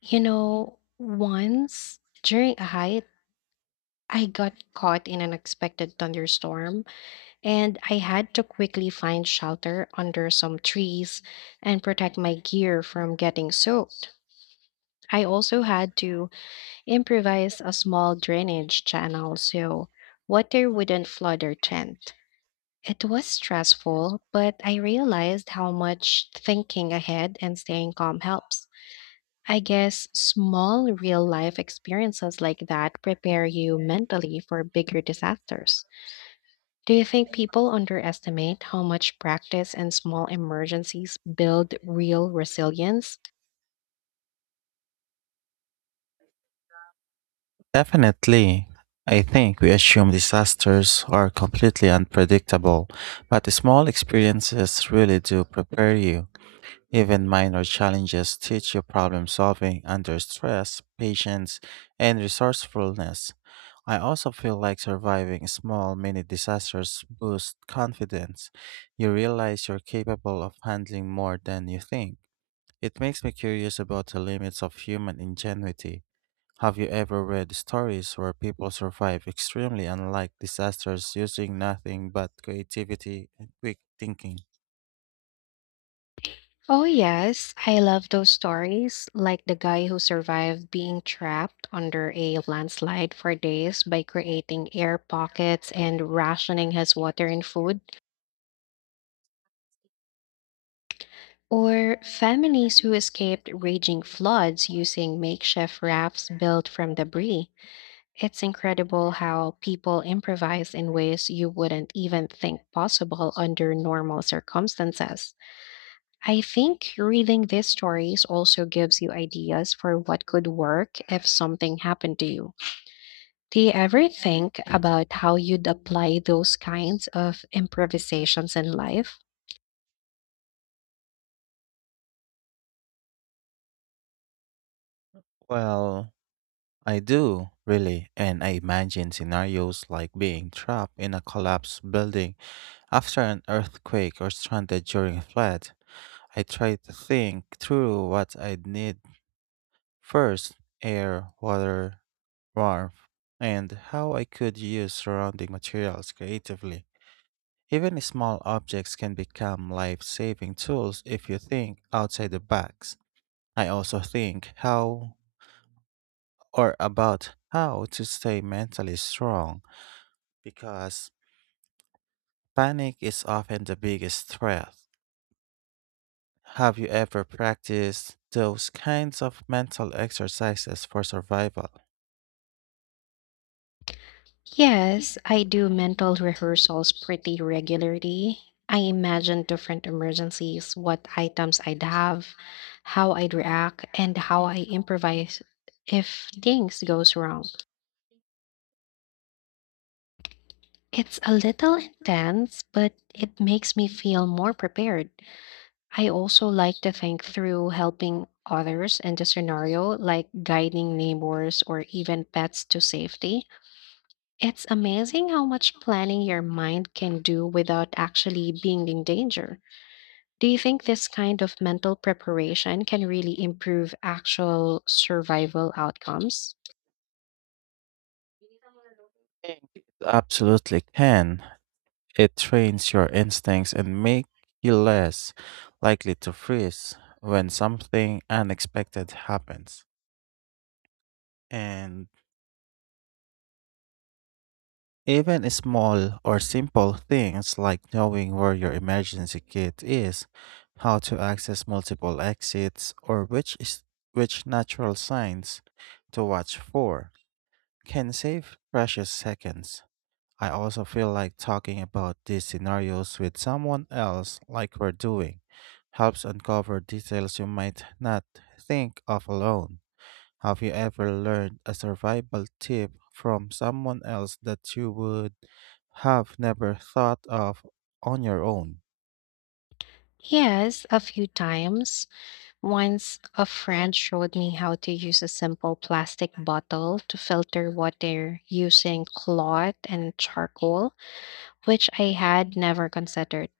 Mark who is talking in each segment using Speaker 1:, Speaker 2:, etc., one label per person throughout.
Speaker 1: You know, once during a hike, I got caught in an unexpected thunderstorm and I had to quickly find shelter under some trees and protect my gear from getting soaked. I also had to improvise a small drainage channel so water wouldn't flood our tent. It was stressful, but I realized how much thinking ahead and staying calm helps. I guess small real life experiences like that prepare you mentally for bigger disasters. Do you think people underestimate how much practice and small emergencies build real resilience?
Speaker 2: Definitely. I think we assume disasters are completely unpredictable, but the small experiences really do prepare you. Even minor challenges teach you problem solving under stress, patience, and resourcefulness. I also feel like surviving small mini disasters boosts confidence. You realize you're capable of handling more than you think. It makes me curious about the limits of human ingenuity. Have you ever read stories where people survive extremely unlike disasters using nothing but creativity and quick thinking?
Speaker 1: Oh, yes, I love those stories, like the guy who survived being trapped under a landslide for days by creating air pockets and rationing his water and food. Or families who escaped raging floods using makeshift rafts built from debris. It's incredible how people improvise in ways you wouldn't even think possible under normal circumstances. I think reading these stories also gives you ideas for what could work if something happened to you. Do you ever think about how you'd apply those kinds of improvisations in life?
Speaker 2: Well, I do, really, and I imagine scenarios like being trapped in a collapsed building after an earthquake or stranded during a flood. I try to think through what I'd need first air, water, warmth, and how I could use surrounding materials creatively. Even small objects can become life saving tools if you think outside the box. I also think how or about how to stay mentally strong because panic is often the biggest threat. Have you ever practiced those kinds of mental exercises for survival?
Speaker 1: Yes, I do mental rehearsals pretty regularly. I imagine different emergencies, what items I'd have, how I'd react, and how I improvise if things goes wrong. It's a little intense, but it makes me feel more prepared. I also like to think through helping others in the scenario, like guiding neighbors or even pets to safety. It's amazing how much planning your mind can do without actually being in danger. Do you think this kind of mental preparation can really improve actual survival outcomes?
Speaker 2: Absolutely can. It trains your instincts and make you less likely to freeze when something unexpected happens. And even small or simple things like knowing where your emergency kit is, how to access multiple exits, or which natural signs to watch for can save precious seconds. I also feel like talking about these scenarios with someone else, like we're doing, helps uncover details you might not think of alone. Have you ever learned a survival tip from someone else that you would have never thought of on your own?
Speaker 1: Yes, a few times. Once a friend showed me how to use a simple plastic bottle to filter water using cloth and charcoal, which I had never considered.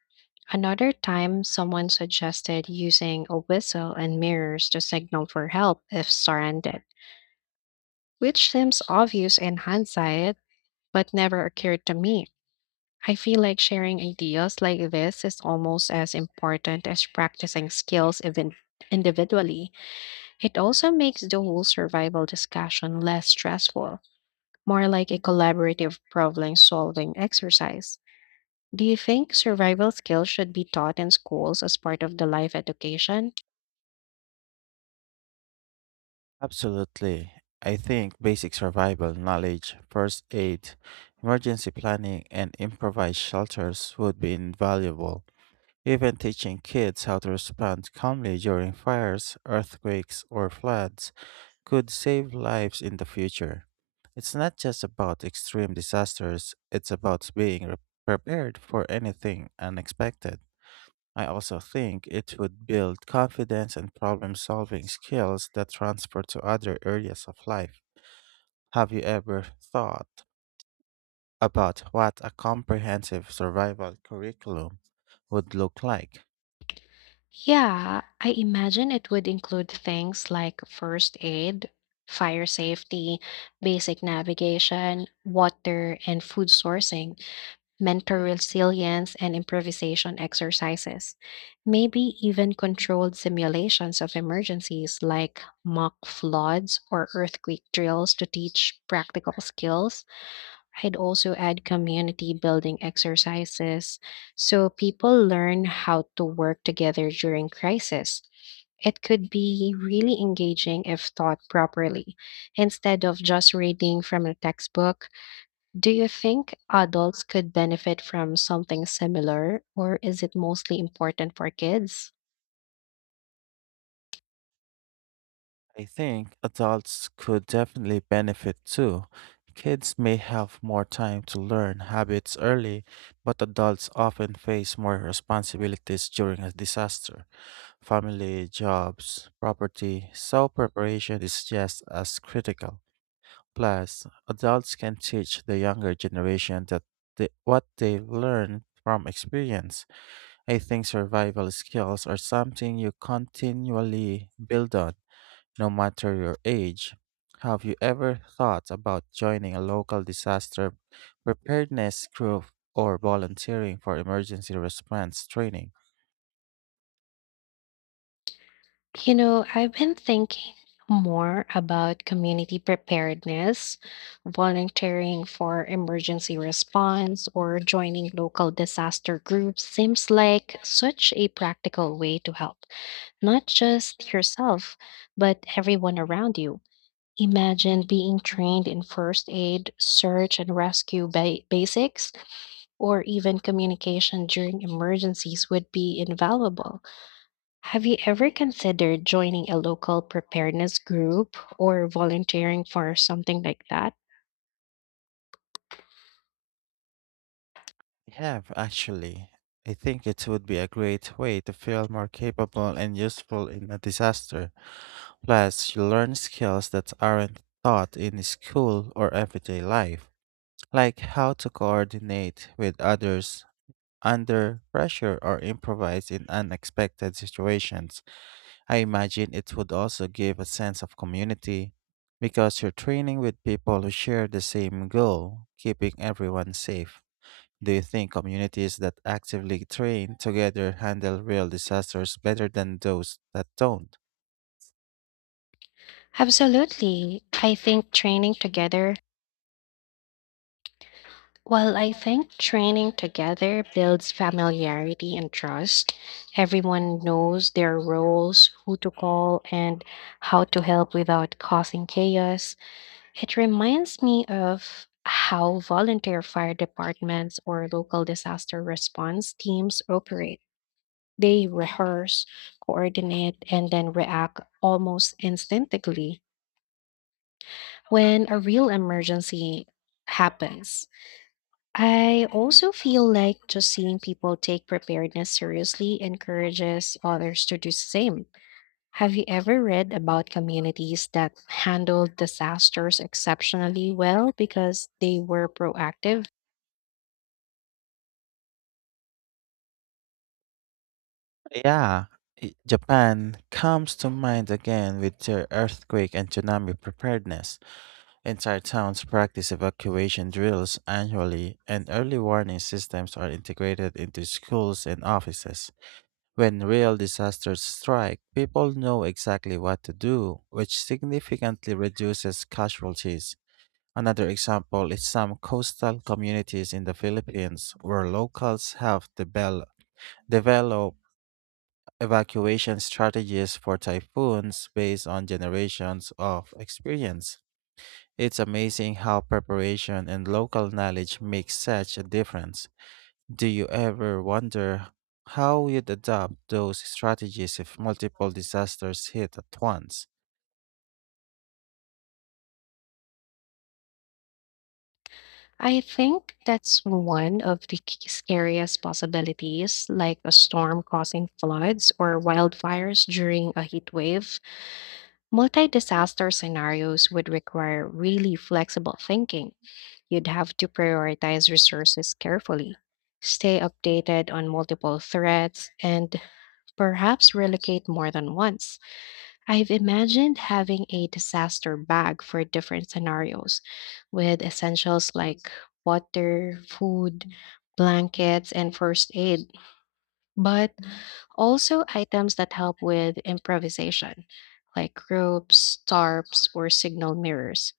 Speaker 1: Another time, someone suggested using a whistle and mirrors to signal for help if surrounded, which seems obvious in hindsight, but never occurred to me. I feel like sharing ideas like this is almost as important as practicing skills even individually. It also makes the whole survival discussion less stressful, more like a collaborative problem solving exercise. Do you think survival skills should be taught in schools as part of the life education?
Speaker 2: Absolutely. I think basic survival knowledge, first aid, emergency planning, and improvised shelters would be invaluable. Even teaching kids how to respond calmly during fires, earthquakes, or floods could save lives in the future. It's not just about extreme disasters, it's about being prepared for anything unexpected. I also think it would build confidence and problem solving skills that transfer to other areas of life. Have you ever thought about what a comprehensive survival curriculum would look like?
Speaker 1: Yeah, I imagine it would include things like first aid, fire safety, basic navigation, water and food sourcing, mental resilience, and improvisation exercises. Maybe even controlled simulations of emergencies like mock floods or earthquake drills to teach practical skills. I'd also add community building exercises so people learn how to work together during crisis. It could be really engaging if taught properly, instead of just reading from a textbook. Do you think adults could benefit from something similar, or is it mostly important for kids?
Speaker 2: I think adults could definitely benefit too. Kids may have more time to learn habits early, but adults often face more responsibilities during a disaster. Family, jobs, property, so preparation is just as critical. Plus, adults can teach the younger generation what they learned from experience. I think survival skills are something you continually build on no matter your age. Have you ever thought about joining a local disaster preparedness group or volunteering for emergency response training?
Speaker 1: You know, I've been thinking more about community preparedness, volunteering for emergency response, or joining local disaster groups seems like such a practical way to help, not just yourself, but everyone around you. Imagine being trained in first aid, search and rescue basics, or even communication during emergencies would be invaluable. Have you ever considered joining a local preparedness group or volunteering for something like that?
Speaker 2: I have, actually. I think it would be a great way to feel more capable and useful in a disaster. Plus, you learn skills that aren't taught in school or everyday life, like how to coordinate with others under pressure or improvise in unexpected situations. I imagine it would also give a sense of community because you're training with people who share the same goal, keeping everyone safe. Do you think communities that actively train together handle real disasters better than those that don't?
Speaker 1: Absolutely. I think training together builds familiarity and trust. Everyone knows their roles, who to call, and how to help without causing chaos. It reminds me of how volunteer fire departments or local disaster response teams operate. They rehearse, coordinate, and then react almost instinctively when a real emergency happens. I also feel like just seeing people take preparedness seriously encourages others to do the same. Have you ever read about communities that handled disasters exceptionally well because they were proactive?
Speaker 2: Yeah, Japan comes to mind again with their earthquake and tsunami preparedness. Entire towns practice evacuation drills annually, and early warning systems are integrated into schools and offices. When real disasters strike, people know exactly what to do, which significantly reduces casualties. Another example is some coastal communities in the Philippines where locals have developed evacuation strategies for typhoons based on generations of experience. It's amazing how preparation and local knowledge make such a difference. Do you ever wonder how you'd adapt those strategies if multiple disasters hit at once?
Speaker 1: I think that's one of the scariest possibilities, like a storm causing floods or wildfires during a heat wave. Multi disaster scenarios would require really flexible thinking. You'd have to prioritize resources carefully, stay updated on multiple threats, and perhaps relocate more than once. I've imagined having a disaster bag for different scenarios with essentials like water, food, blankets, and first aid, but also items that help with improvisation, like ropes, tarps, or signal mirrors.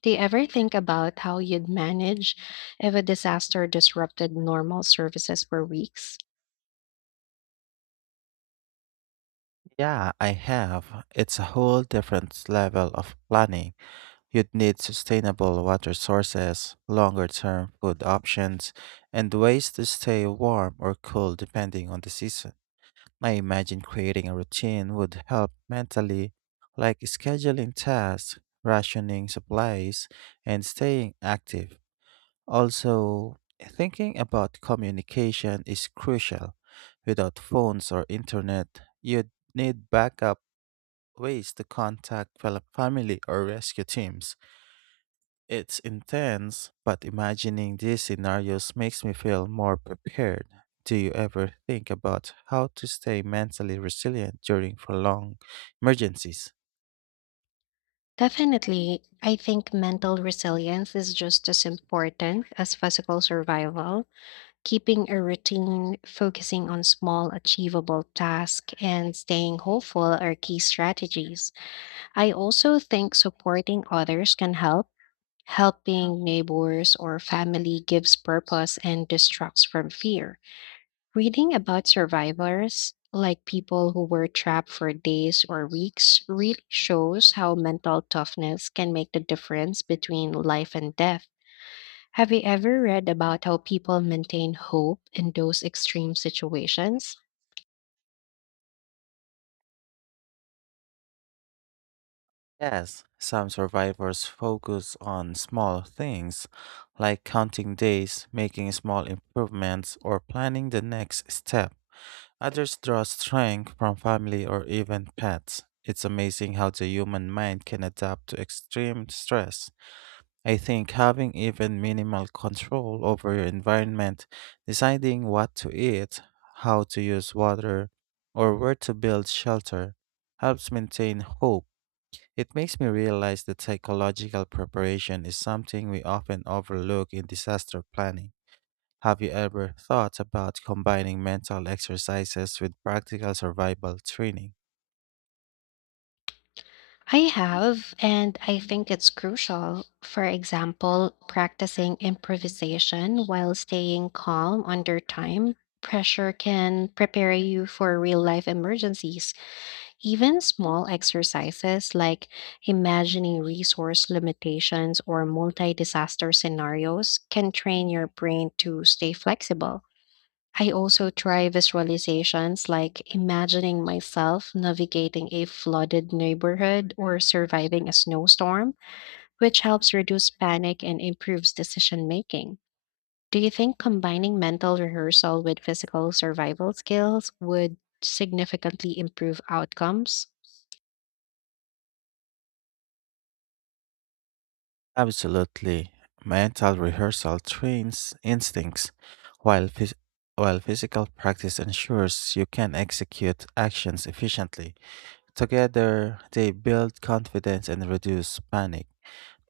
Speaker 1: Do you ever think about how you'd manage if a disaster disrupted normal services for weeks?
Speaker 2: Yeah, I have. It's a whole different level of planning. You'd need sustainable water sources, longer term food options, and ways to stay warm or cool depending on the season. I imagine creating a routine would help mentally, like scheduling tasks, rationing supplies, and staying active. Also, thinking about communication is crucial. Without phones or internet, you'd need backup ways to contact fellow family or rescue teams. It's intense, but imagining these scenarios makes me feel more prepared. Do you ever think about how to stay mentally resilient during prolonged emergencies?
Speaker 1: Definitely. I think mental resilience is just as important as physical survival. Keeping a routine, focusing on small, achievable tasks, and staying hopeful are key strategies. I also think supporting others can help. Helping neighbors or family gives purpose and distracts from fear. Reading about survivors, like people who were trapped for days or weeks, really shows how mental toughness can make the difference between life and death. Have you ever read about how people maintain hope in those extreme situations?
Speaker 2: Yes, some survivors focus on small things, like counting days, making small improvements, or planning the next step. Others draw strength from family or even pets. It's amazing how the human mind can adapt to extreme stress. I think having even minimal control over your environment, deciding what to eat, how to use water, or where to build shelter, helps maintain hope. It makes me realize that psychological preparation is something we often overlook in disaster planning. Have you ever thought about combining mental exercises with practical survival training?
Speaker 1: I have, and I think it's crucial. For example, practicing improvisation while staying calm under time pressure can prepare you for real life emergencies. Even small exercises like imagining resource limitations or multi disaster scenarios can train your brain to stay flexible. I also try visualizations like imagining myself navigating a flooded neighborhood or surviving a snowstorm, which helps reduce panic and improves decision making. Do you think combining mental rehearsal with physical survival skills would significantly improve outcomes?
Speaker 2: Absolutely. Mental rehearsal trains instincts, while, phys- while physical practice ensures you can execute actions efficiently. Together, they build confidence and reduce panic.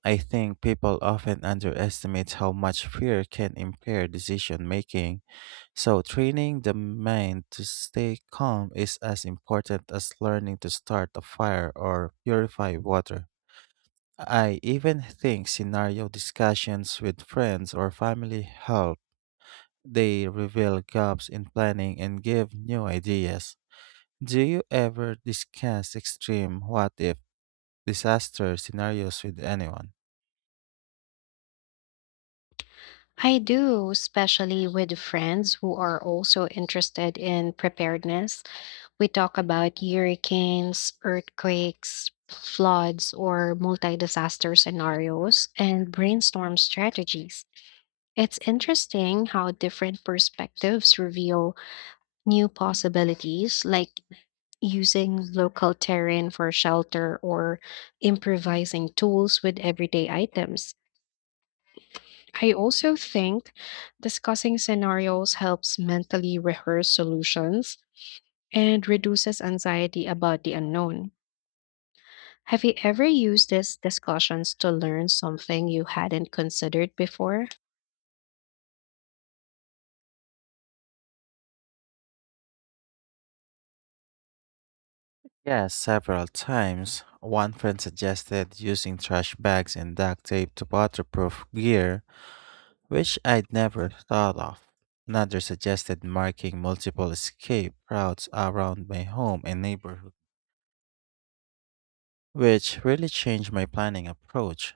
Speaker 2: I think people often underestimate how much fear can impair decision making, so training the mind to stay calm is as important as learning to start a fire or purify water. I even think scenario discussions with friends or family help. They reveal gaps in planning and give new ideas. Do you ever discuss extreme what if disaster scenarios with anyone?
Speaker 1: I do, especially with friends who are also interested in preparedness. We talk about hurricanes, earthquakes, floods, or multi disaster scenarios and brainstorm strategies. It's interesting how different perspectives reveal new possibilities, like using local terrain for shelter or improvising tools with everyday items. I also think discussing scenarios helps mentally rehearse solutions and reduces anxiety about the unknown. Have you ever used these discussions to learn something you hadn't considered before?
Speaker 2: Yes, several times. One friend suggested using trash bags and duct tape to waterproof gear, which I'd never thought of. Another suggested marking multiple escape routes around my home and neighborhood, which really changed my planning approach.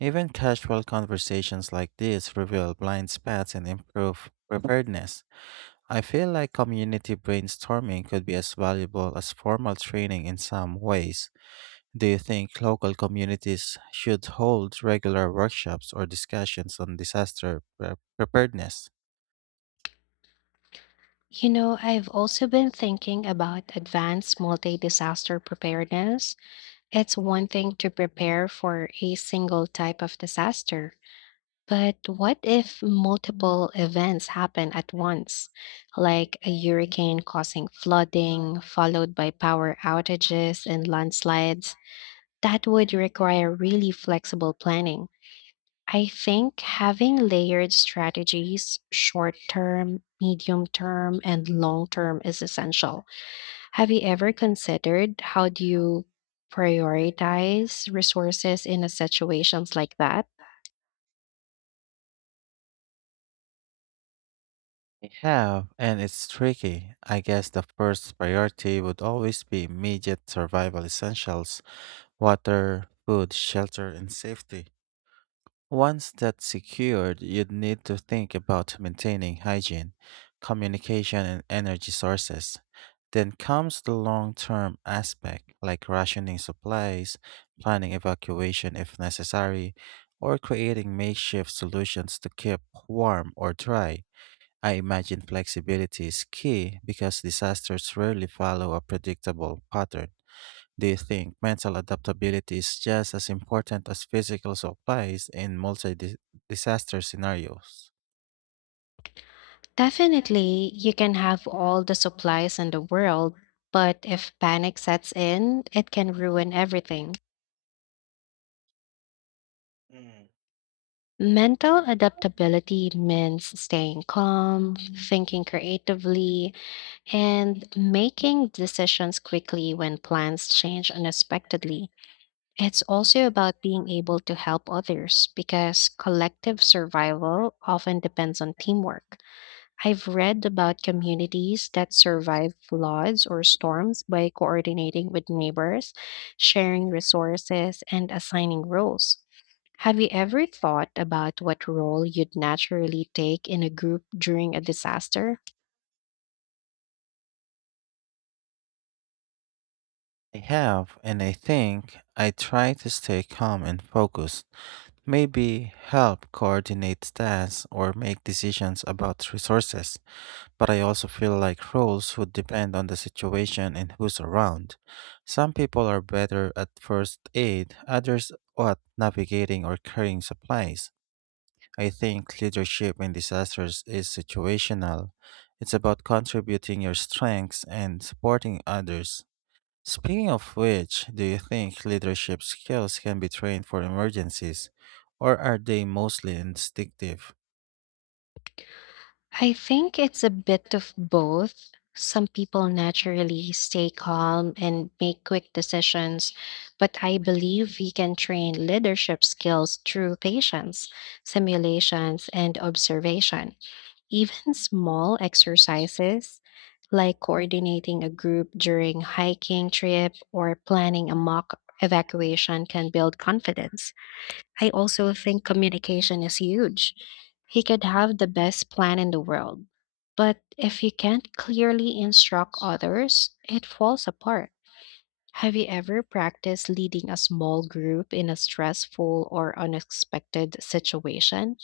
Speaker 2: Even casual conversations like this reveal blind spots and improve preparedness. I feel like community brainstorming could be as valuable as formal training in some ways. Do you think local communities should hold regular workshops or discussions on disaster preparedness?
Speaker 1: You know, I've also been thinking about advanced multi disaster preparedness. It's one thing to prepare for a single type of disaster, but what if multiple events happen at once, like a hurricane causing flooding, followed by power outages and landslides? That would require really flexible planning. I think having layered strategies, short term, medium term, and long term, is essential. Have you ever considered how do you prioritize resources in a situations like that?
Speaker 2: I have, and it's tricky. I guess the first priority would always be immediate survival essentials water, food, shelter, and safety. Once that's secured, you'd need to think about maintaining hygiene, communication, and energy sources. Then comes the long term aspect, like rationing supplies, planning evacuation if necessary, or creating makeshift solutions to keep warm or dry. I imagine flexibility is key because disasters rarely follow a predictable pattern. Do you think mental adaptability is just as important as physical supplies in multi disaster scenarios?
Speaker 1: Definitely, you can have all the supplies in the world, but if panic sets in, it can ruin everything. Mental adaptability means staying calm, thinking creatively, and making decisions quickly when plans change unexpectedly. It's also about being able to help others because collective survival often depends on teamwork. I've read about communities that survive floods or storms by coordinating with neighbors, sharing resources, and assigning roles. Have you ever thought about what role you'd naturally take in a group during a disaster?
Speaker 2: I have, and I think I try to stay calm and focused, maybe help coordinate tasks or make decisions about resources, but I also feel like roles would depend on the situation and who's around. Some people are better at first aid, others at navigating or carrying supplies. I think leadership in disasters is situational. It's about contributing your strengths and supporting others. Speaking of which, do you think leadership skills can be trained for emergencies, or are they mostly instinctive?
Speaker 1: I think it's a bit of both. Some people naturally stay calm and make quick decisions, but I believe we can train leadership skills through patience, simulations, and observation. Even small exercises like coordinating a group during hiking trip or planning a mock evacuation can build confidence. I also think communication is huge. He could have the best plan in the world, but if you can't clearly instruct others, it falls apart. Have you ever practiced leading a small group in a stressful or unexpected situation?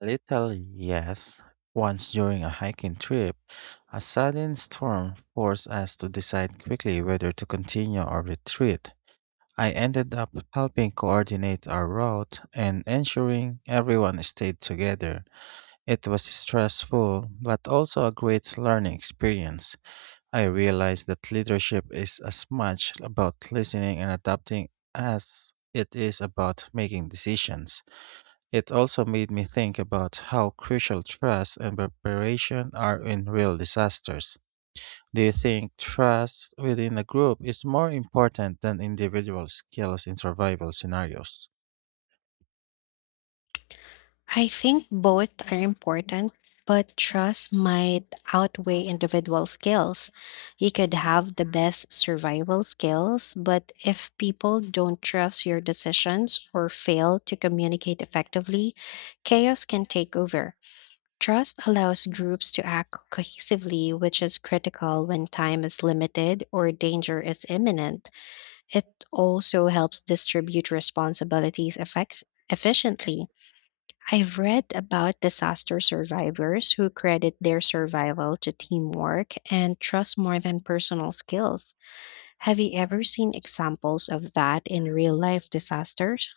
Speaker 2: Little yes. Once during a hiking trip, a sudden storm forced us to decide quickly whether to continue or retreat. I ended up helping coordinate our route and ensuring everyone stayed together. It was stressful, but also a great learning experience. I realized that leadership is as much about listening and adapting as it is about making decisions. It also made me think about how crucial trust and preparation are in real disasters. Do you think trust within a group is more important than individual skills in survival scenarios?
Speaker 1: I think both are important, but trust might outweigh individual skills. You could have the best survival skills, but if people don't trust your decisions or fail to communicate effectively, chaos can take over. Trust allows groups to act cohesively, which is critical when time is limited or danger is imminent. It also helps distribute responsibilities efficiently. I've read about disaster survivors who credit their survival to teamwork and trust more than personal skills. Have you ever seen examples of that in real life disasters?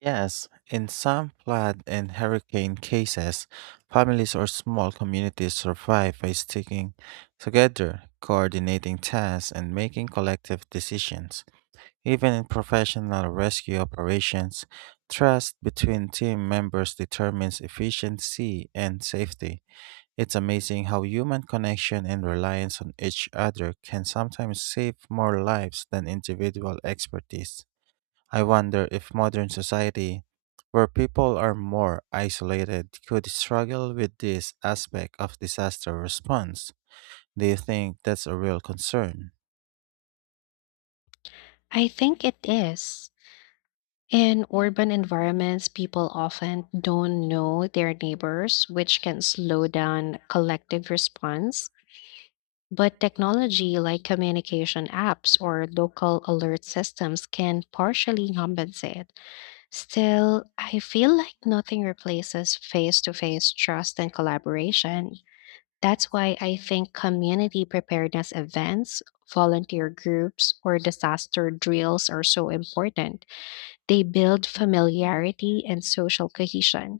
Speaker 2: Yes, in some flood and hurricane cases, families or small communities survive by sticking together, coordinating tasks, and making collective decisions. Even in professional rescue operations, trust between team members determines efficiency and safety. It's amazing how human connection and reliance on each other can sometimes save more lives than individual expertise. I wonder if modern society, where people are more isolated, could struggle with this aspect of disaster response. Do you think that's a real concern?
Speaker 1: I think it is. In urban environments, people often don't know their neighbors, which can slow down collective response. But technology like communication apps or local alert systems can partially compensate. Still, I feel like nothing replaces face to face trust and collaboration. That's why I think community preparedness events, volunteer groups, or disaster drills are so important. They build familiarity and social cohesion.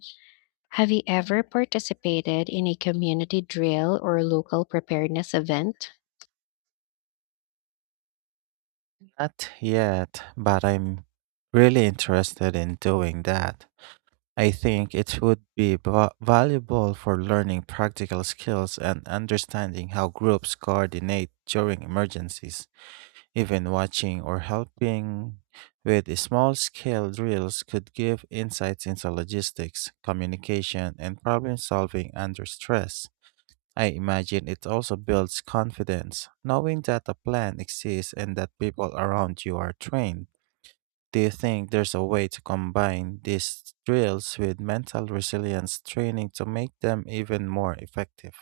Speaker 1: Have you ever participated in a community drill or local preparedness event?
Speaker 2: Not yet, but I'm really interested in doing that. I think it would be valuable for learning practical skills and understanding how groups coordinate during emergencies. Even watching or helping with small scale drills could give insights into logistics, communication, and problem solving under stress. I imagine it also builds confidence, knowing that a plan exists and that people around you are trained. Do you think there's a way to combine these drills with mental resilience training to make them even more effective?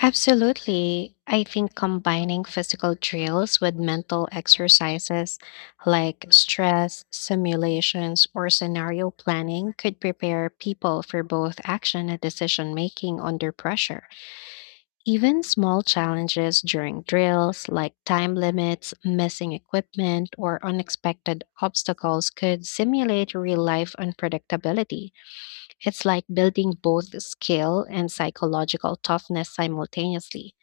Speaker 1: Absolutely. I think combining physical drills with mental exercises like stress, simulations, or scenario planning could prepare people for both action and decision making under pressure. Even small challenges during drills like time limits, missing equipment, or unexpected obstacles could simulate real life unpredictability. It's like building both skill and psychological toughness simultaneously.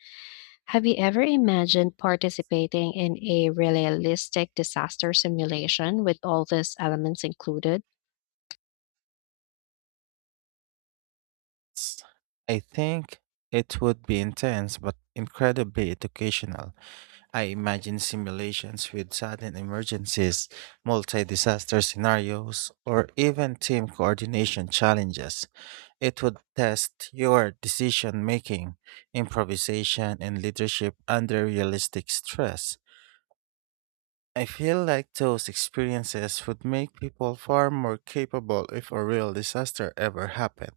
Speaker 1: Have you ever imagined participating in a realistic disaster simulation with all these elements included?
Speaker 2: S- I think it would be intense but incredibly educational. I imagine simulations with sudden emergencies, multi disaster scenarios, or even team coordination challenges. It would test your decision making, improvisation, and leadership under realistic stress. I feel like those experiences would make people far more capable if a real disaster ever happened.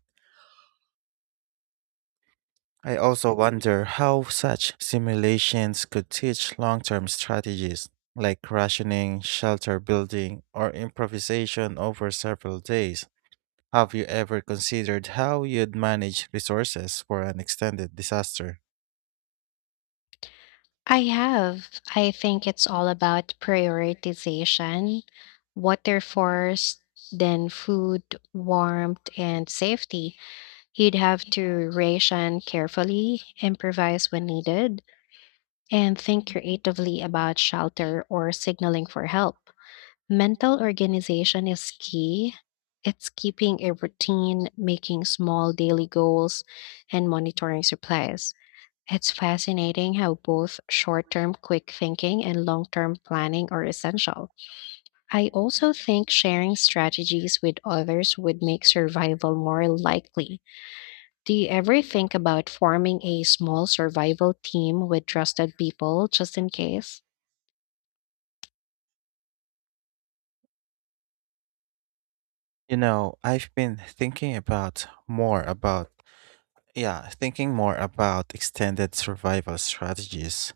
Speaker 2: I also wonder how such simulations could teach long term strategies like rationing, shelter building, or improvisation over several days. Have you ever considered how you'd manage resources for an extended disaster?
Speaker 1: I have. I think it's all about prioritization, water first, then food, warmth, and safety. You'd have to ration carefully, improvise when needed, and think creatively about shelter or signaling for help. Mental organization is key. It's keeping a routine, making small daily goals, and monitoring supplies. It's fascinating how both short term quick thinking and long term planning are essential. I also think sharing strategies with others would make survival more likely. Do you ever think about forming a small survival team with trusted people just in case?
Speaker 2: You know, I've been thinking about more about Yeah, thinking more about extended survival strategies.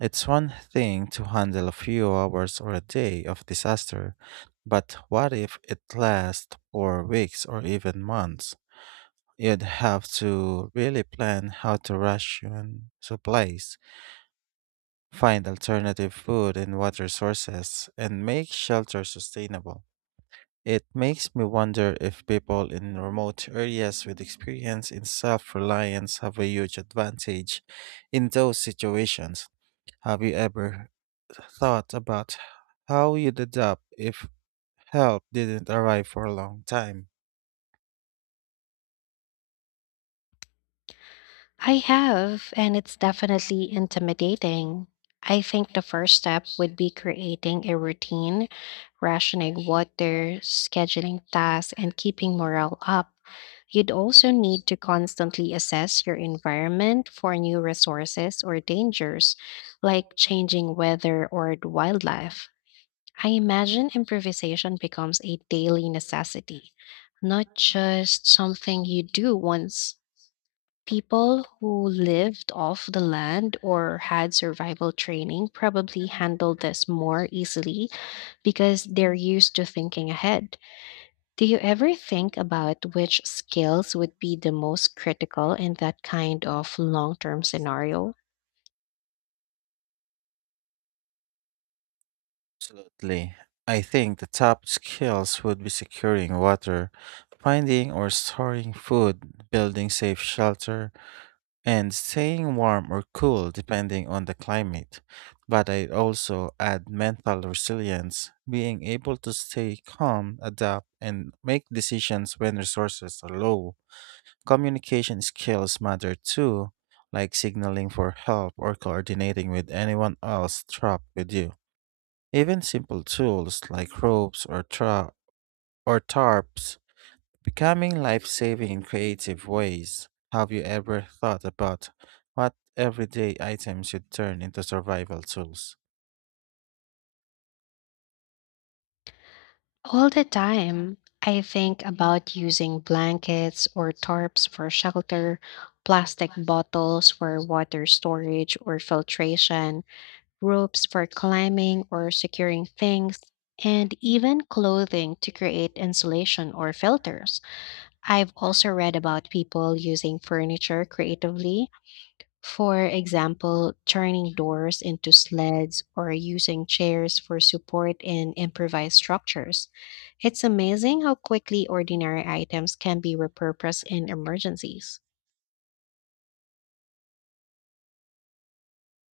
Speaker 2: It's one thing to handle a few hours or a day of disaster, but what if it lasts for weeks or even months? You'd have to really plan how to ration supplies, find alternative food and water sources, and make shelter sustainable. It makes me wonder if people in remote areas with experience in self reliance have a huge advantage in those situations. Have you ever thought about how you'd adapt if help didn't arrive for a long time?
Speaker 1: I have, and it's definitely intimidating. I think the first step would be creating a routine, rationing water, scheduling tasks, and keeping morale up. You'd also need to constantly assess your environment for new resources or dangers, like changing weather or the wildlife. I imagine improvisation becomes a daily necessity, not just something you do once. People who lived off the land or had survival training probably handled this more easily because they're used to thinking ahead. Do you ever think about which skills would be the most critical in that kind of long term scenario?
Speaker 2: Absolutely. I think the top skills would be securing water, finding or storing food, building safe shelter, and staying warm or cool depending on the climate. But I also add mental resilience, being able to stay calm, adapt, and make decisions when resources are low. Communication skills matter too, like signaling for help or coordinating with anyone else trapped with you. Even simple tools like ropes or tarps becoming life saving in creative ways. Have you ever thought about what everyday items you'd turn into survival tools?
Speaker 1: All the time, I think about using blankets or tarps for shelter, plastic bottles for water storage or filtration, ropes for climbing or securing things, and even clothing to create insulation or filters. I've also read about people using furniture creatively, for example, turning doors into sleds or using chairs for support in improvised structures. It's amazing how quickly ordinary items can be repurposed in emergencies.